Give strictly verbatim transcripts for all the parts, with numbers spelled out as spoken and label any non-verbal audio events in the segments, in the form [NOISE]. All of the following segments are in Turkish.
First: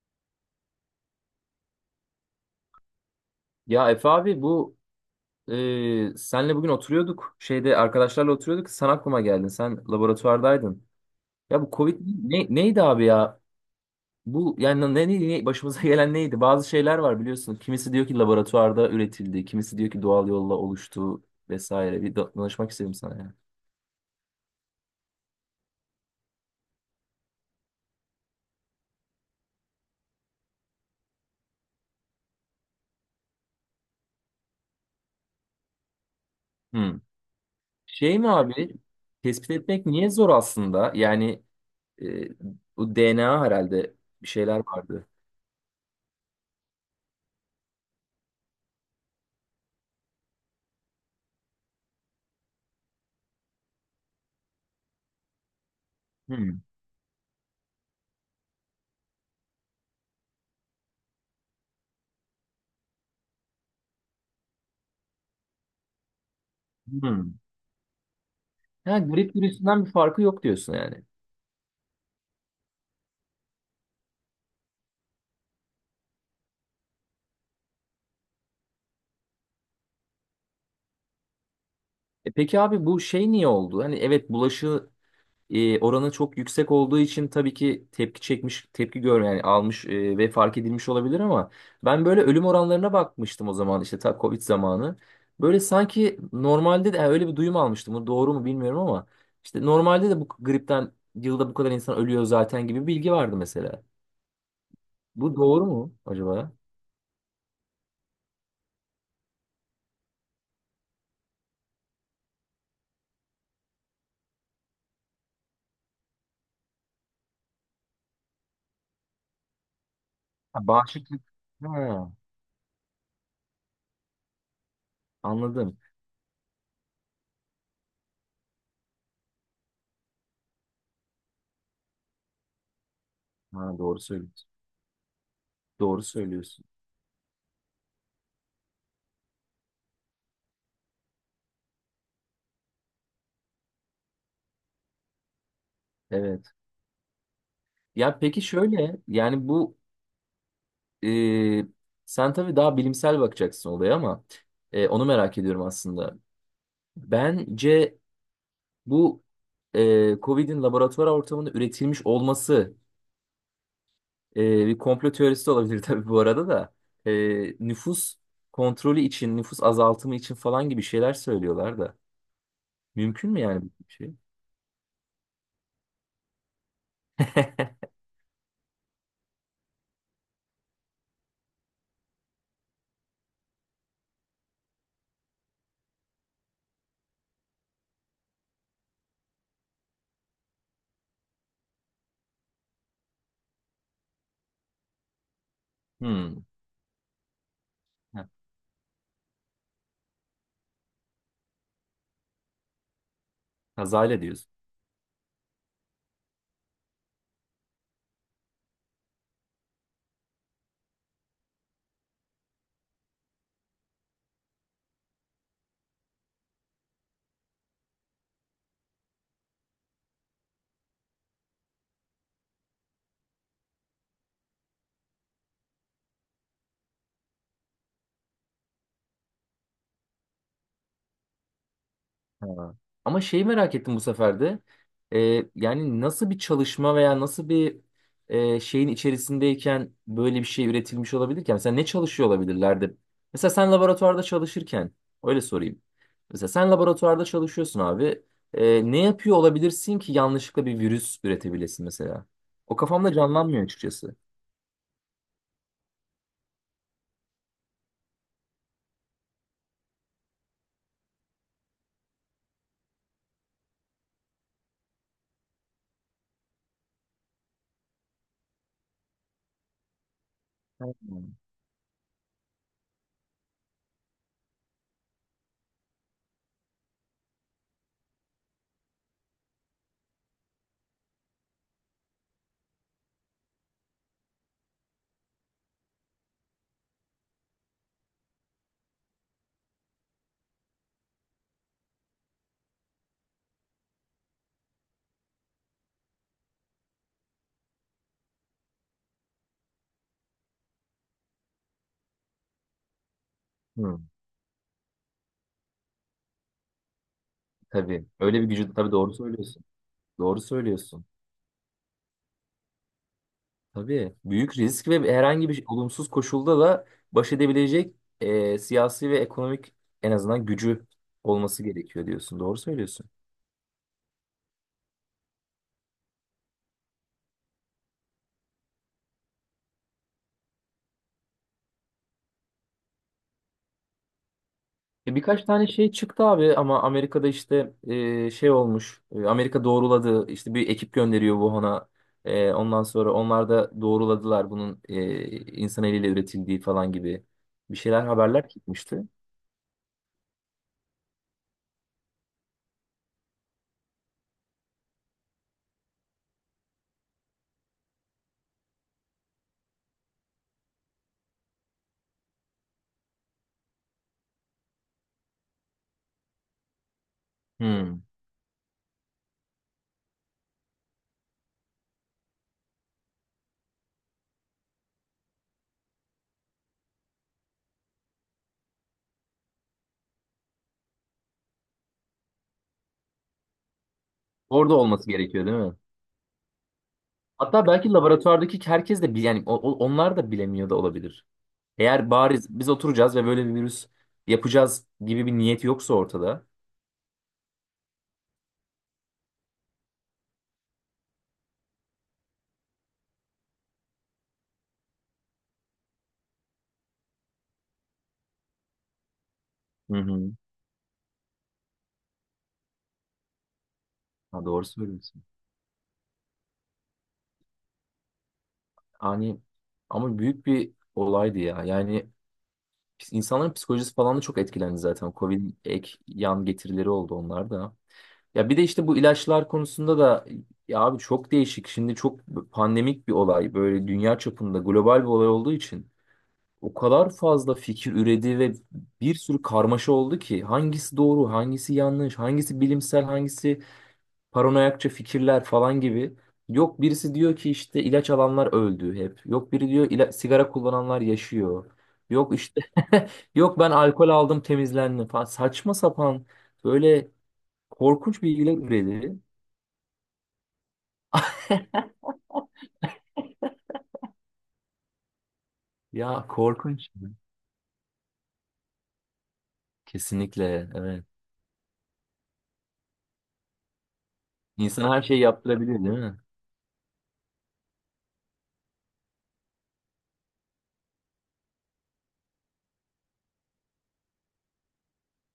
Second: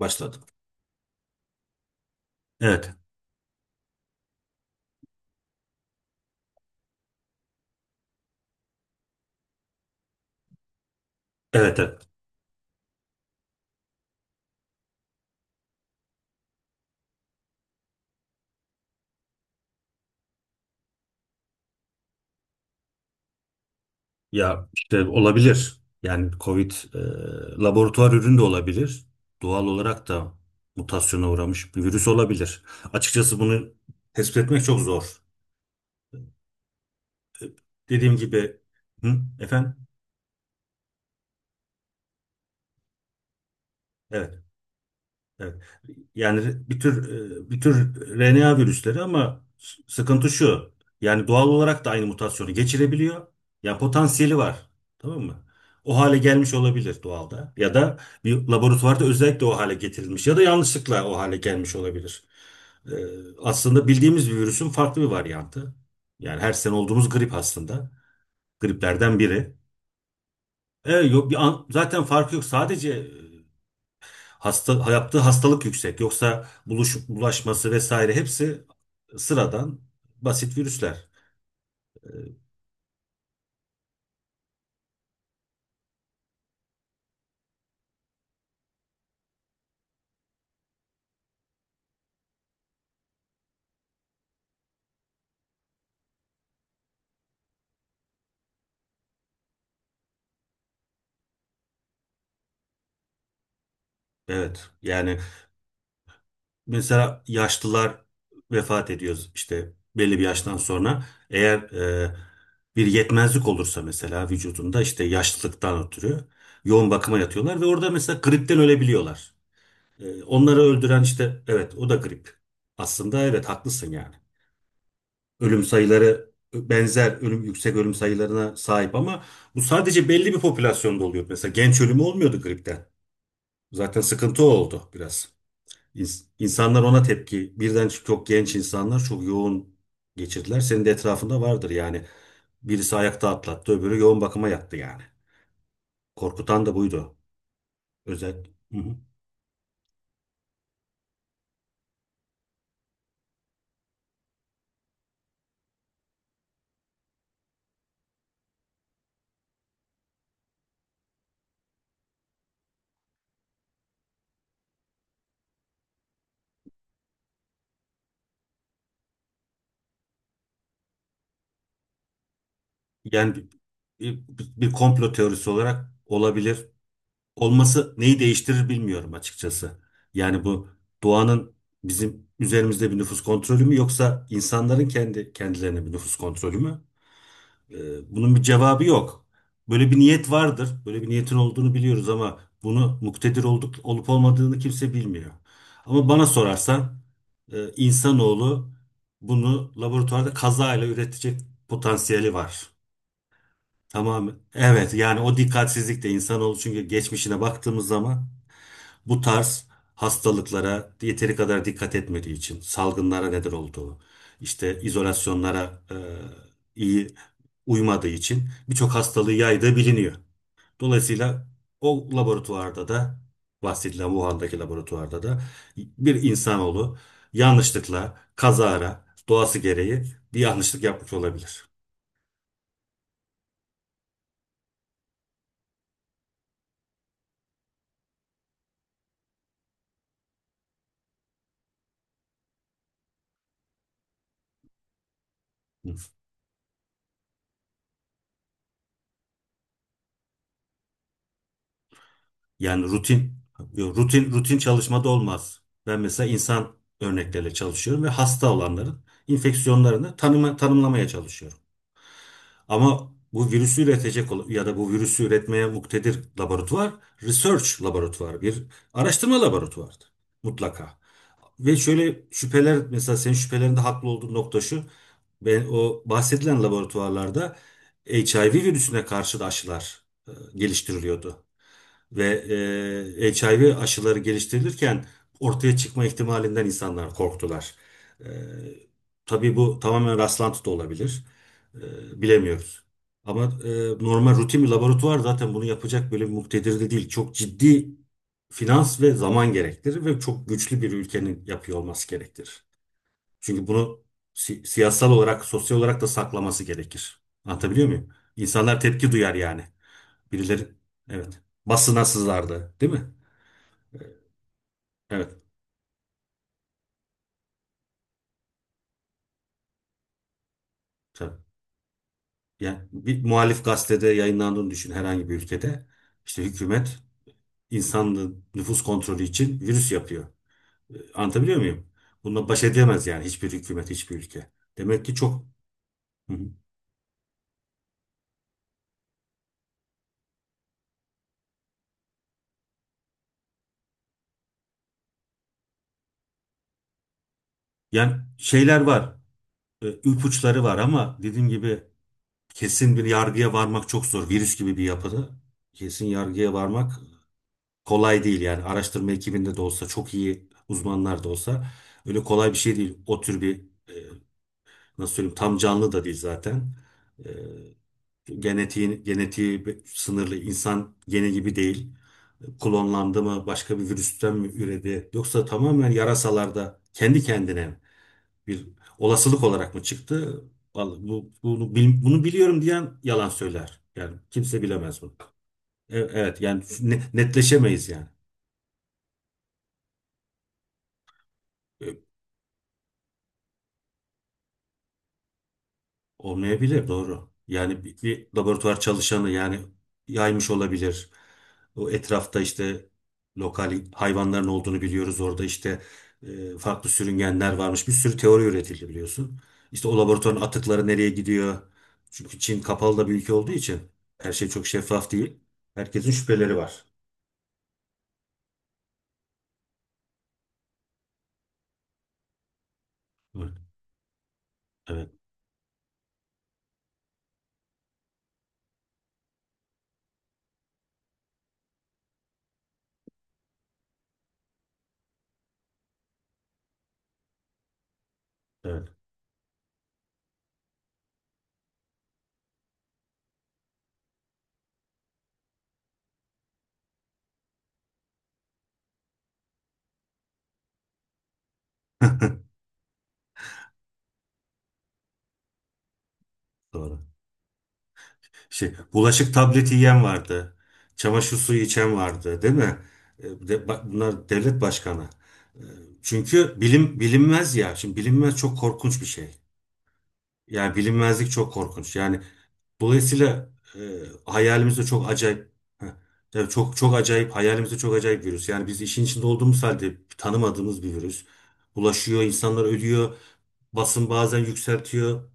Başladı. Evet, Ya Efe abi bu e, senle bugün oturuyorduk şeyde arkadaşlarla oturuyorduk sen aklıma geldin, sen laboratuvardaydın. Ya bu evet, Covid evet. ne, neydi abi ya? Bu yani ne, ne, ne- başımıza [LAUGHS] gelen neydi? Bazı şeyler var biliyorsun. Kimisi diyor ki laboratuvarda üretildi, kimisi diyor ki doğal yolla oluştu vesaire. Bir da- danışmak istedim sana ya. Ya işte olabilir. Yani Covid e, laboratuvar ürünü de olabilir. Doğal olarak da mutasyona uğramış bir virüs olabilir. Açıkçası bunu tespit etmek çok zor. Hmm. Dediğim Şey mi gibi, abi? hı, Tespit efendim? etmek niye zor aslında? Yani e, bu D N A herhalde bir Evet. şeyler vardı. Evet. Yani bir tür e, bir tür R N A virüsleri ama s- sıkıntı şu. Yani doğal olarak da aynı mutasyonu geçirebiliyor. Yani potansiyeli var. Tamam mı? O hale gelmiş Hmm. olabilir doğalda. Ya da bir laboratuvarda özellikle o hale getirilmiş. Ya da yanlışlıkla o hale gelmiş olabilir. Ee, aslında bildiğimiz bir virüsün farklı bir varyantı. Yani her sene olduğumuz grip Hmm. aslında. Ha, Griplerden grip biri. virüsünden bir farkı yok diyorsun E, yani. yok bir an- zaten farkı yok. Sadece e, Hasta, yaptığı hastalık yüksek. Yoksa buluş, bulaşması vesaire hepsi sıradan basit virüsler. E peki abi bu şey niye oldu? Hani evet bulaşı e, oranı çok yüksek olduğu için tabii ki tepki çekmiş, tepki gör yani almış e, ve fark edilmiş olabilir, ama ben böyle ölüm oranlarına bakmıştım o zaman, işte ta Covid zamanı. Böyle sanki normalde de, yani öyle bir duyum almıştım. Bu doğru mu bilmiyorum ama işte normalde de bu gripten yılda bu kadar insan ölüyor zaten gibi bir bilgi vardı mesela. Evet. Yani Bu doğru mu acaba? mesela yaşlılar vefat ediyor işte belli bir yaştan sonra. Eğer e, bir yetmezlik olursa mesela vücudunda işte yaşlılıktan ötürü yoğun bakıma yatıyorlar ve orada mesela gripten ölebiliyorlar. E, onları Ha, öldüren bağışıklık. işte evet o da Ha, grip. Aslında evet haklısın yani. Ölüm anladım. sayıları benzer ölüm yüksek ölüm sayılarına sahip ama bu sadece belli bir popülasyonda oluyor. Mesela genç ölümü olmuyordu gripten. Ha, doğru Zaten sıkıntı o söylüyorsun. oldu biraz. Doğru İns- söylüyorsun. İnsanlar ona tepki. Birden çok genç insanlar çok yoğun geçirdiler. Senin de etrafında vardır yani. Birisi ayakta atlattı, öbürü yoğun bakıma yattı yani. Evet. Korkutan da buydu. Ya Özel. peki Hı hı. şöyle yani bu e, sen tabii daha bilimsel bakacaksın olaya, ama e, onu merak ediyorum aslında. Bence bu e, Covid'in laboratuvar ortamında üretilmiş olması e, bir komplo teorisi de olabilir [LAUGHS] tabii bu arada da. E, Nüfus kontrolü için, nüfus azaltımı için falan gibi şeyler söylüyorlar da. Mümkün Yani mü yani bu şey? bir, bir komplo teorisi olarak olabilir. [LAUGHS] Olması neyi değiştirir bilmiyorum açıkçası. Yani bu doğanın bizim üzerimizde bir nüfus kontrolü mü yoksa insanların kendi kendilerine bir nüfus kontrolü mü? Ee, bunun bir cevabı yok. Böyle bir niyet vardır. Böyle bir niyetin olduğunu biliyoruz ama bunu muktedir olduk, olup olmadığını kimse bilmiyor. Ama bana Hmm. sorarsan e, Ha, insanoğlu bunu laboratuvarda kazayla üretecek potansiyeli var. kazayla Tamam. diyorsun. Evet yani o dikkatsizlik de insanoğlu çünkü geçmişine baktığımız zaman bu tarz hastalıklara yeteri kadar dikkat etmediği için salgınlara neden olduğu, işte izolasyonlara e, iyi uymadığı için birçok hastalığı yaydığı biliniyor. Dolayısıyla o laboratuvarda da bahsedilen Wuhan'daki laboratuvarda da bir insanoğlu yanlışlıkla kazara doğası gereği bir yanlışlık yapmış olabilir. Ha. Ama şeyi merak ettim bu sefer de. Ee, yani nasıl bir çalışma veya nasıl bir e, şeyin içerisindeyken böyle bir şey üretilmiş olabilir ki? Yani mesela ne çalışıyor olabilirlerdi? Mesela sen laboratuvarda çalışırken, öyle sorayım. Mesela sen laboratuvarda çalışıyorsun abi. Ee, ne yapıyor olabilirsin ki yanlışlıkla bir virüs üretebilesin mesela? O Yani kafamda rutin canlanmıyor açıkçası. rutin rutin çalışmada olmaz. Ben mesela insan örnekleriyle çalışıyorum ve hasta olanların enfeksiyonlarını tanıma, tanımlamaya çalışıyorum. Ama bu virüsü üretecek olan- ya da bu virüsü üretmeye muktedir laboratuvar, research laboratuvarı, bir araştırma laboratuvarıdır Ha. mutlaka. Ve şöyle şüpheler mesela senin şüphelerinde haklı olduğun nokta şu. Ben o bahsedilen laboratuvarlarda H I V virüsüne karşı da aşılar e, geliştiriliyordu. Ve e, H I V aşıları geliştirilirken ortaya çıkma ihtimalinden insanlar korktular. E, tabii bu tamamen rastlantı da olabilir. E, bilemiyoruz. Ama e, normal rutin bir laboratuvar zaten bunu yapacak böyle bir muktedir de değil. Çok ciddi finans ve zaman gerektirir ve çok güçlü bir ülkenin yapıyor olması gerektirir. Çünkü Hı, bunu si- siyasal olarak, sosyal olarak da saklaması gerekir. Anlatabiliyor tabii. muyum? Öyle bir gücü İnsanlar tabii, tepki doğru duyar yani. söylüyorsun. Doğru Birileri söylüyorsun. evet basına sızardı değil mi? Tabii büyük risk ve Evet. herhangi bir olumsuz koşulda da baş edebilecek e, siyasi ve ekonomik en azından gücü Tabii. olması gerekiyor diyorsun. Doğru Yani söylüyorsun. bir muhalif gazetede yayınlandığını düşün herhangi bir ülkede. İşte hükümet insanlığın nüfus kontrolü için virüs yapıyor. E, Anlatabiliyor muyum? Bununla baş edemez yani hiçbir hükümet, hiçbir ülke. Demek E, ki birkaç çok. tane şey çıktı Hı hı. abi, ama Amerika'da işte e, şey olmuş. E, Amerika doğruladı. İşte bir ekip gönderiyor Wuhan'a. E, ondan sonra onlar da doğruladılar bunun e, insan eliyle üretildiği falan gibi bir şeyler, Yani haberler şeyler çıkmıştı. var. E, ipuçları var ama dediğim gibi kesin bir yargıya varmak çok zor. Virüs gibi bir yapıda kesin yargıya varmak kolay değil yani araştırma ekibinde de olsa çok iyi uzmanlar da olsa öyle kolay bir şey değil. O tür bir e, nasıl söyleyeyim tam canlı da değil zaten. E, Hmm. genetiği, genetiği bir- sınırlı insan gene gibi değil. Klonlandı mı başka bir virüsten mi üredi yoksa tamamen yarasalarda kendi kendine bir olasılık olarak mı çıktı? Vallahi bu, bunu, bil- bunu biliyorum diyen yalan söyler. Yani kimse Orada bilemez olması bunu. gerekiyor değil mi? E- Evet yani ne- Hatta netleşemeyiz belki yani. laboratuvardaki herkes de bil- yani o- o- onlar da bilemiyor da olabilir. E, Eğer bariz biz oturacağız ve böyle bir virüs yapacağız gibi bir niyet yoksa ortada. Olmayabilir doğru. Yani bir, bir laboratuvar çalışanı yani yaymış olabilir. O etrafta işte lokal hayvanların olduğunu biliyoruz. Orada işte e, farklı sürüngenler varmış. Bir sürü teori üretildi biliyorsun. İşte Hı o hı. laboratuvarın atıkları nereye gidiyor? Çünkü Çin kapalı da bir ülke olduğu için her Ha, şey doğru çok şeffaf söylüyorsun. değil. Herkesin şüpheleri var. Hani ama büyük bir olaydı ya. Yani pis- Evet, insanların psikolojisi falan da çok etkilendi evet, zaten. Covid ek yan getirileri oldu onlar da. Ya bir de işte bu ilaçlar konusunda da, ya abi çok değişik. Şimdi çok pandemik bir olay. Böyle dünya çapında global bir olay olduğu için. O kadar fazla fikir üredi ve evet, bir sürü karmaşa oldu ki hangisi doğru, hangisi yanlış, hangisi bilimsel, hangisi paranoyakça fikirler falan gibi. Yok birisi diyor ki işte ilaç alanlar öldü hep. Yok biri diyor ila- sigara kullananlar yaşıyor. Yok işte [LAUGHS] yok ben alkol aldım temizlendim falan. Saçma sapan doğru. böyle korkunç bilgiler Şey, üredi. bulaşık tableti yiyen vardı. Çamaşır suyu içen vardı, değil mi? E, de- ba- bunlar devlet başkanı. E, Ya Çünkü korkunç. bilim bilinmez ya. Şimdi bilinmez çok korkunç bir şey. Kesinlikle Yani evet. bilinmezlik çok korkunç. Yani dolayısıyla e, hayalimizde İnsan her çok şeyi acayip. yaptırabilir Heh, değil mi? tabii çok çok acayip hayalimizde çok acayip virüs. Yani biz işin içinde olduğumuz halde tanımadığımız bir virüs. Bulaşıyor, insanlar ölüyor. Basın bazen yükseltiyor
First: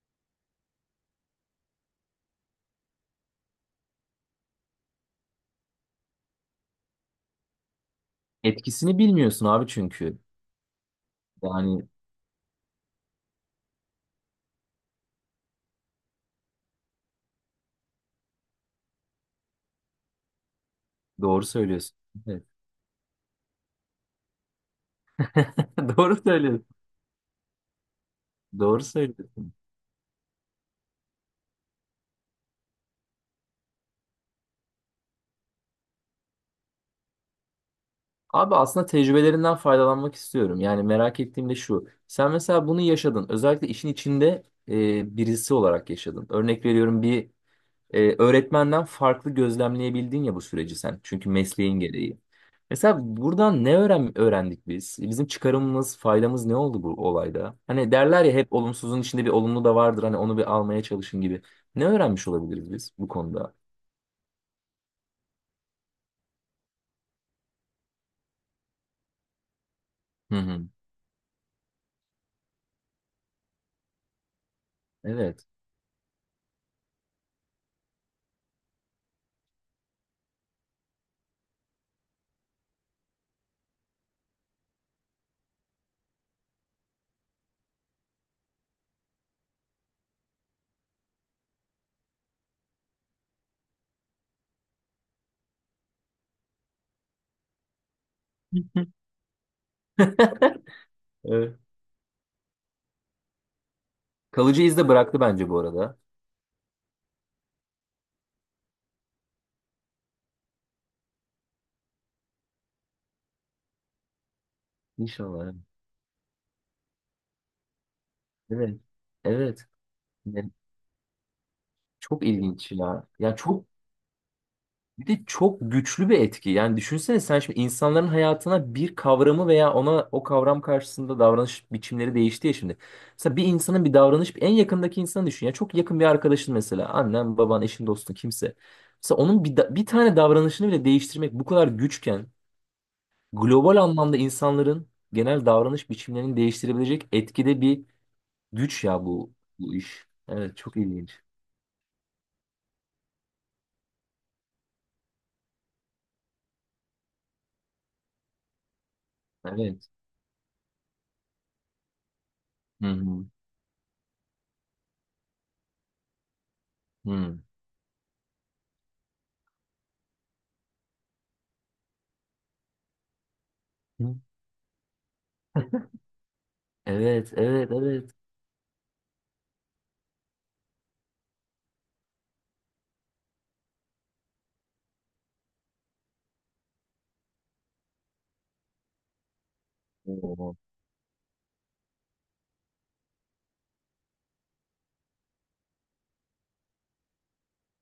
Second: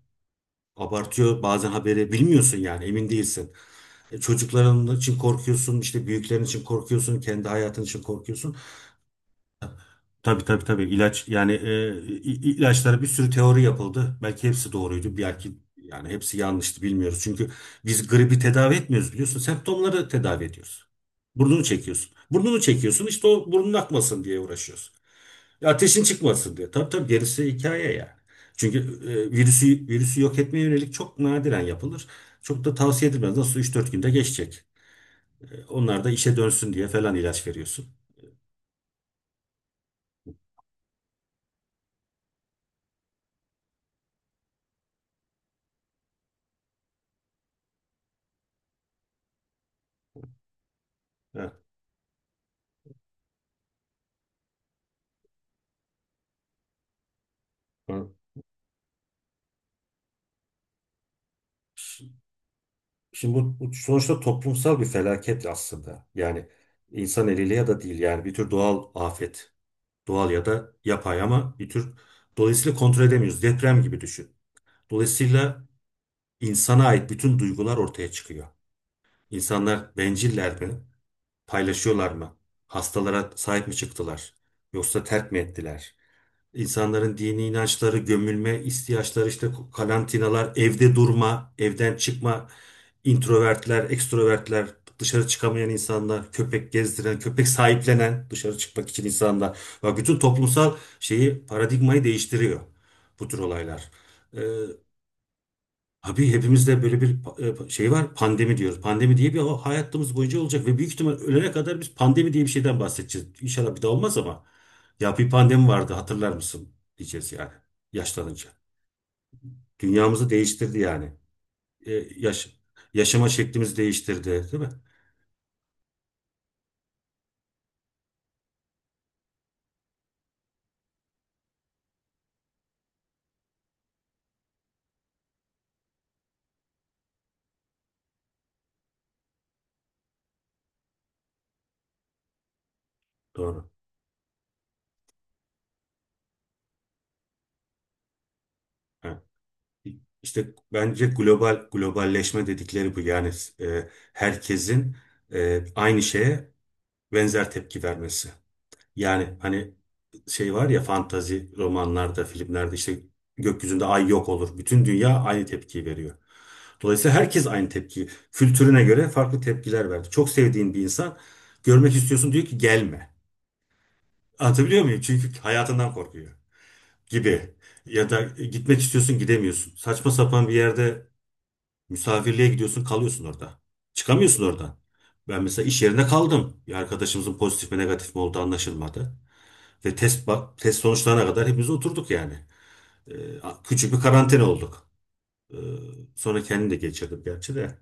abartıyor bazen haberi bilmiyorsun yani emin değilsin. E, Çocukların için korkuyorsun, işte büyüklerin için korkuyorsun, kendi hayatın için korkuyorsun. Etkisini bilmiyorsun abi çünkü. Tabii tabii tabii ilaç yani Yani e, i- ilaçlara bir sürü teori yapıldı. Belki hepsi doğruydu, belki yani hepsi yanlıştı bilmiyoruz. Çünkü biz gribi tedavi etmiyoruz biliyorsun. Semptomları tedavi ediyoruz. doğru Burnunu söylüyorsun. çekiyorsun. Evet. Burnunu çekiyorsun işte o burnun akmasın diye uğraşıyorsun. [LAUGHS] Ateşin Doğru çıkmasın söylüyorsun. diyor. Tabii tabii gerisi hikaye yani. Çünkü Doğru e, söylüyorsun. virüsü virüsü yok etmeye yönelik çok nadiren yapılır. Çok da tavsiye edilmez. Nasıl üç dört günde geçecek. E, onlar da işe dönsün diye falan ilaç veriyorsun. Abi aslında tecrübelerinden faydalanmak istiyorum. Yani merak ettiğim de şu. Sen mesela bunu yaşadın. Özellikle işin içinde e, birisi olarak yaşadın. Örnek veriyorum, bir e, öğretmenden farklı gözlemleyebildin ya bu süreci sen. Çünkü Evet. mesleğin gereği. Mesela buradan ne öğren öğrendik biz? Bizim çıkarımımız, faydamız ne oldu bu olayda? Hani derler ya, hep olumsuzun içinde bir olumlu da vardır. Hani onu bir almaya çalışın gibi. Ne öğrenmiş olabiliriz biz bu Şimdi konuda? bu, bu sonuçta toplumsal bir felaket aslında. Yani insan eliyle ya da değil yani bir tür doğal afet. Doğal Hı ya hı. da yapay ama bir tür dolayısıyla kontrol edemiyoruz. Deprem gibi düşün. Evet. Dolayısıyla insana ait bütün duygular ortaya çıkıyor. İnsanlar benciller mi? Paylaşıyorlar mı? Hastalara sahip mi çıktılar? Yoksa terk mi ettiler? İnsanların dini inançları, gömülme ihtiyaçları, işte karantinalar, evde durma, evden çıkma, introvertler, ekstrovertler, dışarı çıkamayan insanlar, köpek gezdiren, köpek sahiplenen, dışarı çıkmak için [LAUGHS] insanlar. Bak bütün toplumsal şeyi, Evet. paradigmayı değiştiriyor bu tür olaylar. Ee, Kalıcı iz de bıraktı bence bu arada. Abi hepimizde böyle bir pa- e, şey var pandemi diyoruz. Pandemi diye bir ha- hayatımız boyunca olacak ve büyük ihtimal ölene kadar biz pandemi diye bir şeyden bahsedeceğiz. İnşallah bir daha olmaz ama ya bir İnşallah. pandemi vardı hatırlar mısın diyeceğiz yani yaşlanınca. Evet. Evet. Evet. Dünyamızı Yani değiştirdi yani. E, çok yaş, ilginç ya. yaşama Ya çok, şeklimizi değiştirdi değil mi? bir de çok güçlü bir etki. Yani düşünsene, sen şimdi insanların hayatına bir kavramı veya ona o kavram karşısında davranış biçimleri değişti ya şimdi. Mesela bir insanın bir davranış en yakındaki insanı düşün. Ya çok yakın bir arkadaşın, mesela annen, baban, eşin, dostun kimse. Mesela onun bir, da- bir tane davranışını bile değiştirmek bu kadar güçken, Doğru. global anlamda insanların genel davranış biçimlerini değiştirebilecek etkide bir güç ya Ha. bu bu iş. İşte Evet çok bence ilginç. global globalleşme dedikleri bu yani e, herkesin e, aynı şeye benzer tepki vermesi. Yani hani Evet. şey var ya fantazi romanlarda, filmlerde Hı işte hı. gökyüzünde ay yok olur. Bütün dünya aynı tepkiyi veriyor. Dolayısıyla Hı. herkes aynı tepkiyi. Kültürüne göre farklı tepkiler verdi. Çok sevdiğin bir insan görmek istiyorsun diyor ki gelme. [LAUGHS] Hı. Anlatabiliyor muyum? Çünkü hayatından korkuyor Evet, gibi. evet, Ya evet. da "E, gitmek istiyorsun gidemiyorsun. Saçma sapan bir yerde misafirliğe gidiyorsun kalıyorsun orada. Çıkamıyorsun oradan. Ben mesela iş yerinde kaldım. Bir arkadaşımızın pozitif mi negatif mi olduğu anlaşılmadı. Ve test Oo, bak test sonuçlarına kadar hepimiz oturduk yani. Ee, küçük bir karantina olduk. Ee, sonra kendim de geçirdim gerçi de.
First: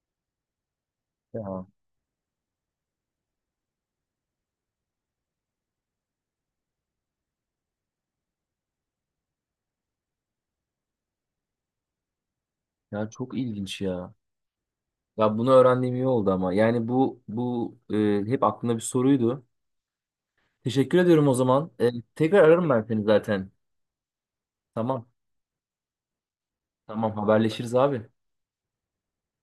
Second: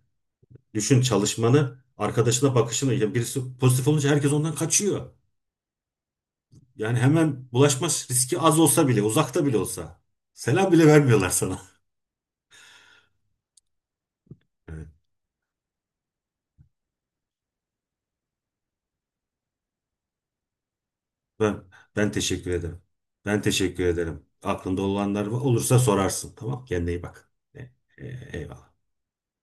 Düşün ya, çalışmanı, arkadaşına bakışını. Yani birisi pozitif olunca herkes ondan kaçıyor. Yani hemen bulaşma riski az olsa bile, uzakta bile olsa. Selam bile vermiyorlar sana. [LAUGHS] ya çok ilginç ya. Evet. Ya bunu öğrendiğim iyi oldu ama. Yani bu bu e, hep aklımda bir soruydu. Teşekkür ediyorum o Ben zaman. E, ben tekrar teşekkür ararım ederim. ben seni Ben zaten. teşekkür ederim. Aklında Tamam. olanlar olursa sorarsın. Tamam, kendine iyi Tamam bak. E, haberleşiriz abi. e, eyvallah.